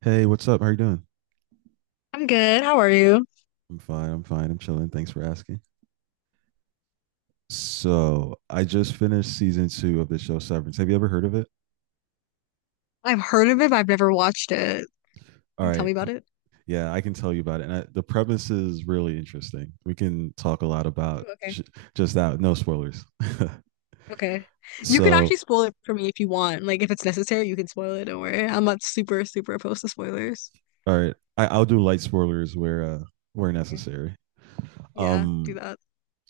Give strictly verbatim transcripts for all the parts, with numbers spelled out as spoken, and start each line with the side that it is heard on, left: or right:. right: Hey, what's up? How you doing?
left: I'm good. How are you?
right: I'm fine. I'm fine. I'm chilling. Thanks for asking. So, I just finished season two of the show Severance. Have you ever heard of it?
left: I've heard of it, but I've never watched it.
right: All
left: Can you tell
right: right.
left: me
right: c-
left: about it?
right: Yeah, I can tell you about it. And I, the premise is really interesting. We can talk a lot
left: Oh,
right: about
left: okay.
right: sh- just that. No spoilers.
left: Okay. You can
right: So,
left: actually spoil it for me if you want. Like, if it's necessary, you can spoil it. Don't worry. I'm not super, super opposed to spoilers.
right: all right. I, I'll do light spoilers where uh, where
left: Okay.
right: necessary.
left: Yeah, do
right: Um.
left: that.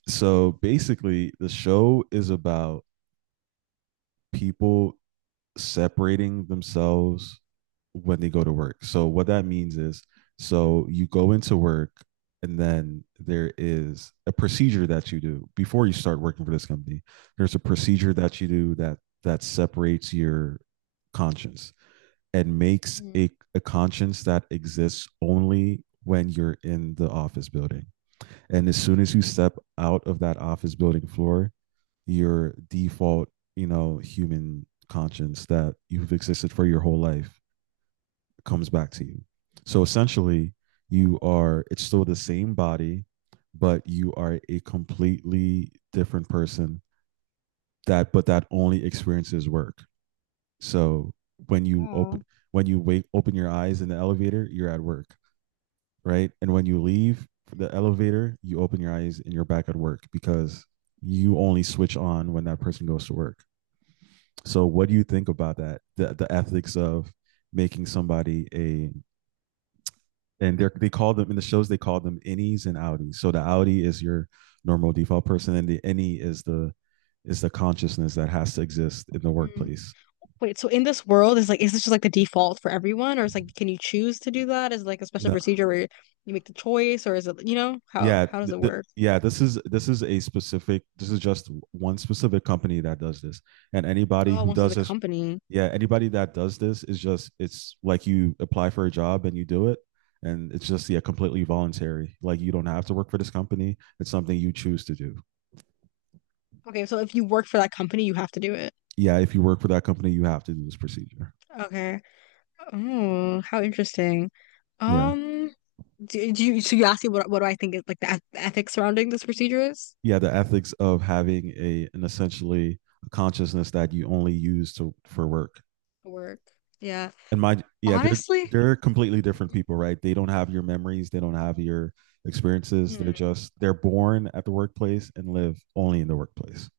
right: So basically, the show is about people separating themselves when they go to work. So what that means is, so you go into work, and then there is a procedure that you do before you start working for this company. There's a procedure that you do that that separates your conscience and makes
left: Mm.
right: a, a conscience that exists only when you're in the office building. And as soon as you step out of that office building floor, your default, you know, human conscience that you've existed for your whole life comes back to you. So essentially, you are it's still the same body, but you are a completely different person that but that only experiences work. So when you open
left: Oh.
right: when you wake open your eyes in the elevator, you're at work, right? And when you leave the elevator, you open your eyes and you're back at work because you only switch on when that person goes to work. So what do you think about that? The the ethics of making somebody a and they they call them in the shows they call them innies and outies. So the outie is your normal default person, and the innie is the is the consciousness that has to exist in the
left: Mm.
right: workplace.
left: Wait, so in this world, is like, is this just like the default for everyone, or is like, can you choose to do that? Is it like a special
right: No.
left: procedure where you make the choice, or is it, you know, how
right: Yeah,
left: how does
right: th-
left: it
right: th-
left: work?
right: yeah, this is this is a specific this is just w- one specific company that does this. And anybody
left: Oh,
right: who
left: once it's
right: does
left: a
right: this,
left: company.
right: yeah, anybody that does this is just, it's like you apply for a job and you do it, and it's just, yeah, completely voluntary. Like, you don't have to work for this company. It's something you choose to do.
left: Okay, so if you work for that company, you have to do it.
right: Yeah, if you work for that company, you have to do this procedure.
left: Okay. Oh, how interesting.
right: Yeah.
left: Um, do, do you so you asking what what do I think is like the, eth- ethics surrounding this procedure is?
right: Yeah, the ethics of having a an essentially a consciousness that you only use to for work.
left: The work. Yeah.
right: And my, yeah, they're
left: Honestly,
right: they're completely different people, right? They don't have your memories, they don't have your experiences. they're
left: mm.
right: just they're born at the workplace and live only in the workplace.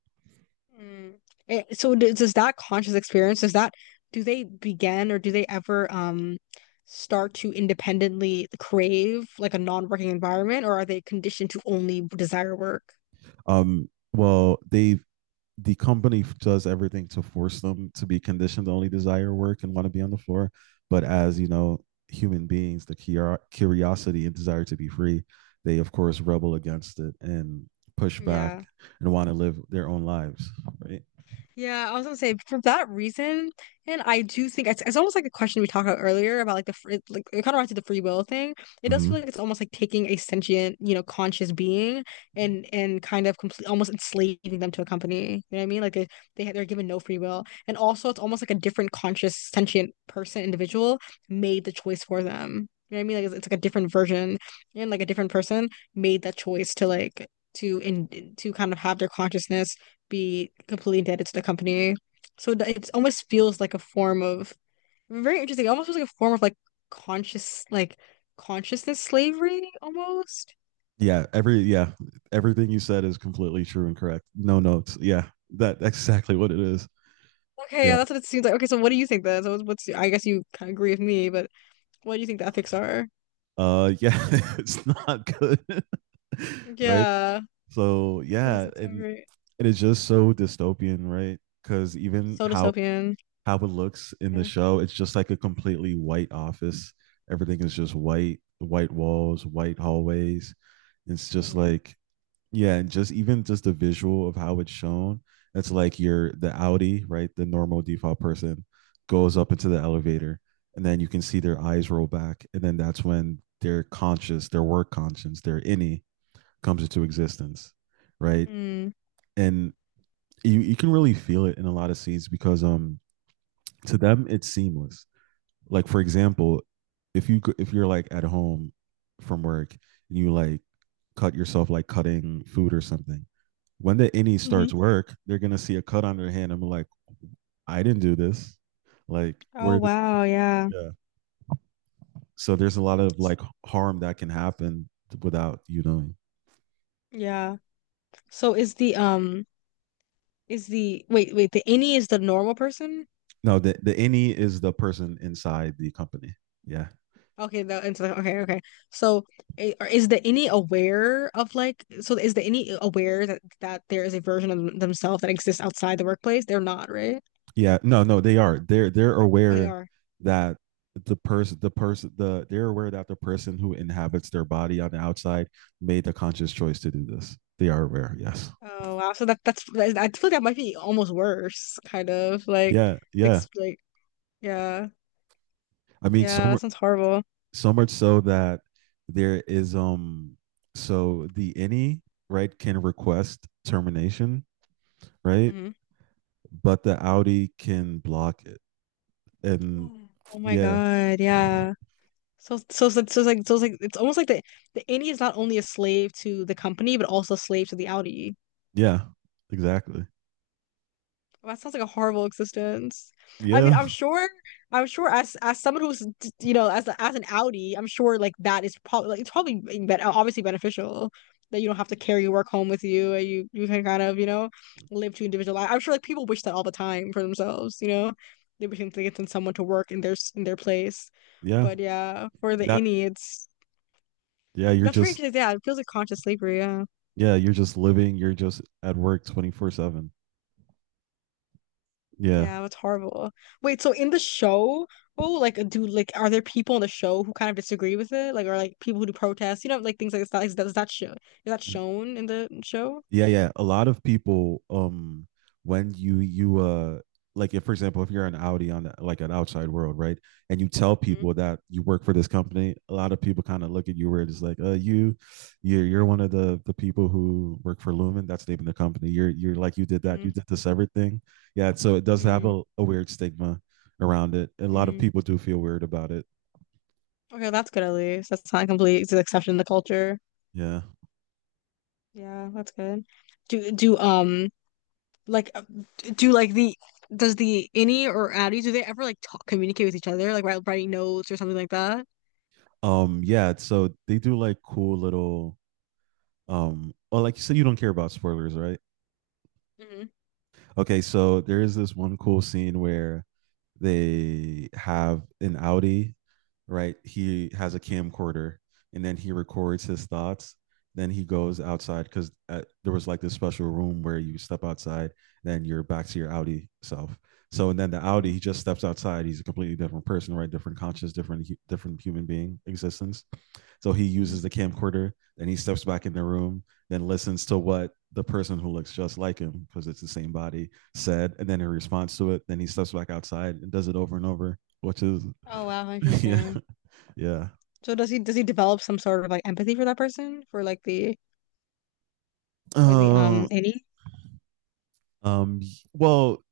left: Mm. Eh, so does, does that conscious experience, does that do they begin or do they ever um start to independently crave like a non-working environment, or are they conditioned to only desire work?
right: um Well, they, the company does everything to force them to be conditioned to only desire work and want to be on the floor. But as you know, human beings, the curiosity and desire to be free, they of course rebel against it and push
left: Yeah.
right: back and want to live their own lives, right?
left: Yeah, I was gonna say for that reason, and I do think it's, it's almost like the question we talked about earlier about like the free, like it kind of relates to the free will thing. It does
right: Mm-hmm.
left: feel like it's almost like taking a sentient, you know, conscious being and and kind of complete almost enslaving them to a company. You know what I mean? Like they they they're given no free will, and also it's almost like a different conscious sentient person individual made the choice for them. You know what I mean? Like it's, it's like a different version and like a different person made that choice to like to in to kind of have their consciousness be completely indebted to the company. So it almost feels like a form of very interesting. It almost feels like a form of like conscious, like consciousness slavery almost.
right: Yeah, every yeah, everything you said is completely true and correct. No notes. Yeah, that exactly what it is.
left: Okay, yeah,
right: Yeah.
left: that's what it seems like. Okay, so what do you think then? So what's I guess you kind of agree with me, but what do you think the ethics are?
right: Uh yeah, it's not good. Right?
left: Yeah,
right: So,
left: it
right: yeah,
left: doesn't sound
right: and
left: great.
right: and it's just so dystopian, right? Cuz even
left: So
right: how
left: dystopian.
right: how it looks in the
left: Yeah.
right: show, it's just like a completely white office. Everything is just white, white walls, white hallways. It's just
left: Mm-hmm.
right: like, yeah, and just even just the visual of how it's shown, it's like you're the audi, right, the normal default person, goes up into the elevator, and then you can see their eyes roll back, and then that's when their conscious their work conscience, their innie comes into existence, right?
left: Mm.
right: And you, you can really feel it in a lot of scenes because um to them it's seamless, like for example, if you if you're like at home from work, and you like cut yourself, like cutting food or something. When the innie
left: Hmm.
right: starts work, they're gonna see a cut on their hand and be like, I didn't do this. Like,
left: Oh
right: where the
left: wow, yeah.
right: yeah. So there's a lot of like harm that can happen without you knowing.
left: Yeah. So is the um is the wait, wait, the any is the normal person?
right: No, the the innie is the person inside the company. Yeah.
left: Okay, the intellect. Okay, okay. So, i- are- is the any aware of, like? So, is the any aware that that there is a version of them- themselves that exists outside the workplace? They're not, right?
right: Yeah. No, no, they are. They're they're
left: Or they
right: aware
left: are.
right: that the person the person the they're aware that the person who inhabits their body on the outside made the conscious choice to do this. They are aware, yes.
left: Oh wow. So that that's that is- I feel like that might be almost worse, kind of like,
right: Yeah, yeah.
left: ex- like yeah,
right: I mean,
left: yeah.
right: some
left: That sounds horrible.
right: so much so that there is um so the any, right, can request termination, right,
left: Hmm.
right: but the audi can block it, and
left: Yeah. Oh my
right: yeah,
left: God, yeah. So so so so it's like, so it's like it's almost like the the innie is not only a slave to the company but also a slave to the outie.
right: yeah, exactly,
left: That sounds like a horrible existence. I mean,
right: yeah,
left: I'm sure, I'm sure as as someone who's d- you know, as as an Audi, I'm sure like that is probably like, it's probably being ben- obviously beneficial that you don't have to carry your work home with you and you you can kind of, you know, live two individual life. I'm sure like people wish that all the time for themselves. You know, they wish they could send someone to work in their s- in their place.
right: yeah,
left: But yeah, for the
right: that
left: innie, it's
right: yeah you're
left: that's very
right: just
left: interesting. Yeah, it feels like conscious slavery. Yeah.
right: yeah you're just living, you're just at work twenty-four seven. Yeah.
left: Yeah, that's horrible. Wait, so in the show, oh, like do like are there people in the show who kind of disagree with it? Like are like people who do protests, you know, like things like that. Is that, is that show is that shown in the show?
right: Yeah, yeah. A lot of people, um, when you you uh like, if for example, if you're an Audi on like an outside world, right? And you tell
left: Mm.
right: people that you work for this company, a lot of people kind of look at you where it's like, uh, you you're you're one of the the people who work for Lumen. That's the name of the company. You're you're like, you did that, you
left: Mm.
right: did this everything. Yeah, so it does have
left: Mm.
right: a, a weird stigma around it. A lot of
left: Mm.
right: people do feel weird about it.
left: Okay, that's good at least. That's not complete it's an exception in the culture.
right: Yeah.
left: Yeah, that's good. Do do um like, uh, do like the does the Innie or Addie do they ever like talk communicate with each other like write, writing notes or something like that?
right: Um, yeah, so they do like cool little, um oh, like you said, you don't care about spoilers, right?
left: Mm-hmm.
right: Okay, so there is this one cool scene where they have an Audi, right? He has a camcorder, and then he records his thoughts. Then he goes outside because there was like this special room where you step outside, then you're back to your Audi self. So and then the
left: Mm-hmm.
right: Audi, he just steps outside. He's a completely different person, right? Different conscious, different different human being existence. So he
left: Mm-hmm.
right: uses the camcorder, then he steps back in the room, then listens to what the person who looks just like him, because it's the same body, said, and then in response to it, then he steps back outside and does it over and over, which is
left: Oh wow,
right: yeah,
left: interesting.
right: yeah.
left: So does he does he develop some sort of like empathy for that person, for like the for the
right: Uh,
left: um any?
right: um, well,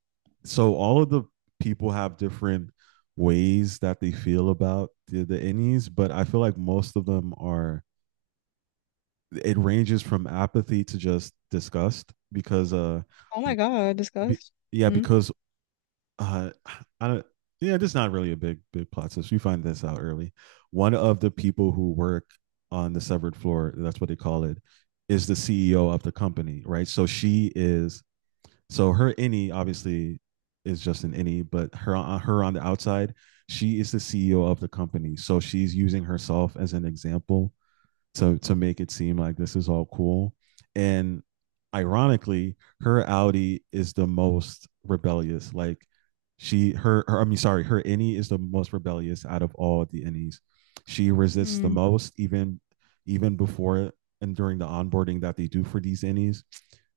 right: so all of the people have different ways that they feel about the, the innies, but I feel like most of them are it ranges from apathy to just disgust, because uh
left: Oh my God,
right: be,
left: disgust.
right: yeah
left: Mm-hmm.
right: because uh I don't yeah, this is not really a big big plot twist. You find this out early. One of the people who work on the severed floor, that's what they call it, is the C E O of the company, right? So she is so her innie obviously is just an innie, but her uh, her on the outside, she is the C E O of the company. So she's using herself as an example to to make it seem like this is all cool. And ironically, her Audi is the most rebellious. Like, she her, her I mean, sorry, her innie is the most rebellious out of all the innies. She resists the
left: Mm.
right: most, even even before and during the onboarding that they do for these innies.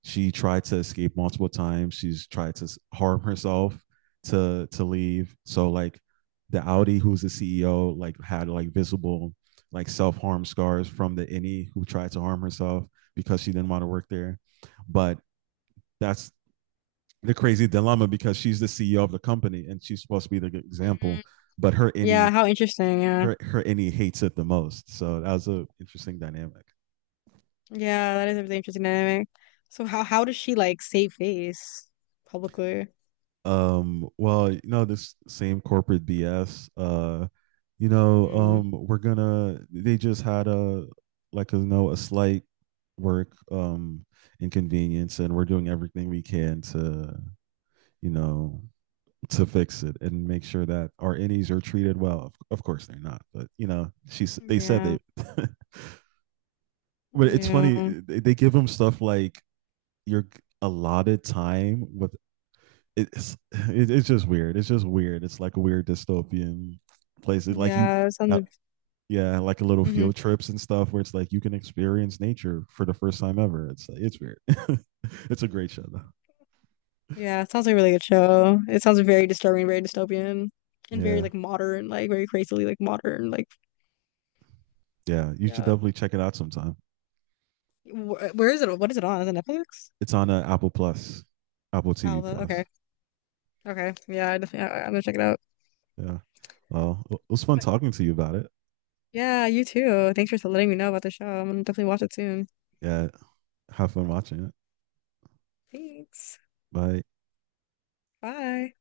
right: She tried to escape multiple times. She's tried to harm herself to to leave. So like the Audi, who's the C E O, like had like visible like self harm scars from the any who tried to harm herself because she didn't want to work there. But that's the crazy dilemma because she's the C E O of the company and she's supposed to be the good example,
left: Mm.
right: but her
left: Yeah,
right: any
left: how interesting. Yeah,
right: her her any hates it the most. So that was a interesting dynamic.
left: yeah, that is a really interesting dynamic. So how how does she like save face publicly?
right: Um well, you know this same corporate bs, uh you know
left: Mm.
right: um we're gonna they just had a, like, you know a slight work um inconvenience, and we're doing everything we can to, you know to fix it and make sure that our innies are treated well. Of course they're not, but, you know she's they said they,
left: Yeah,
right: but it's funny,
left: yeah,
right: they give them stuff like, you're allotted time with, it's it, it's just weird. It's just weird. It's like a weird dystopian place. It's like you,
left: yeah. It
right: uh,
left: sounds.
right: yeah, like a little
left: Mm-hmm.
right: field trips and stuff where it's like you can experience nature for the first time ever. It's it's weird. It's a great show though.
left: Yeah, it sounds like a really good show. It sounds very disturbing, very dystopian, and very
right: Yeah,
left: like modern, like very crazily like modern. Like
right: yeah. You should
left: yeah,
right: definitely check it out sometime.
left: Wh where is it? What is it on? Is it Netflix?
right: It's on uh, Apple Plus, Apple
left: Oh,
right: T V
left: the-
right: Plus.
left: okay. Okay. Yeah, I definitely, I, I'm gonna check it out.
right: Yeah. Well, it was fun
left: But
right: talking to you about it.
left: yeah, you too. Thanks for letting me know about the show. I'm gonna definitely watch it soon.
right: Yeah. Have fun watching it.
left: Thanks.
right: Bye.
left: Bye.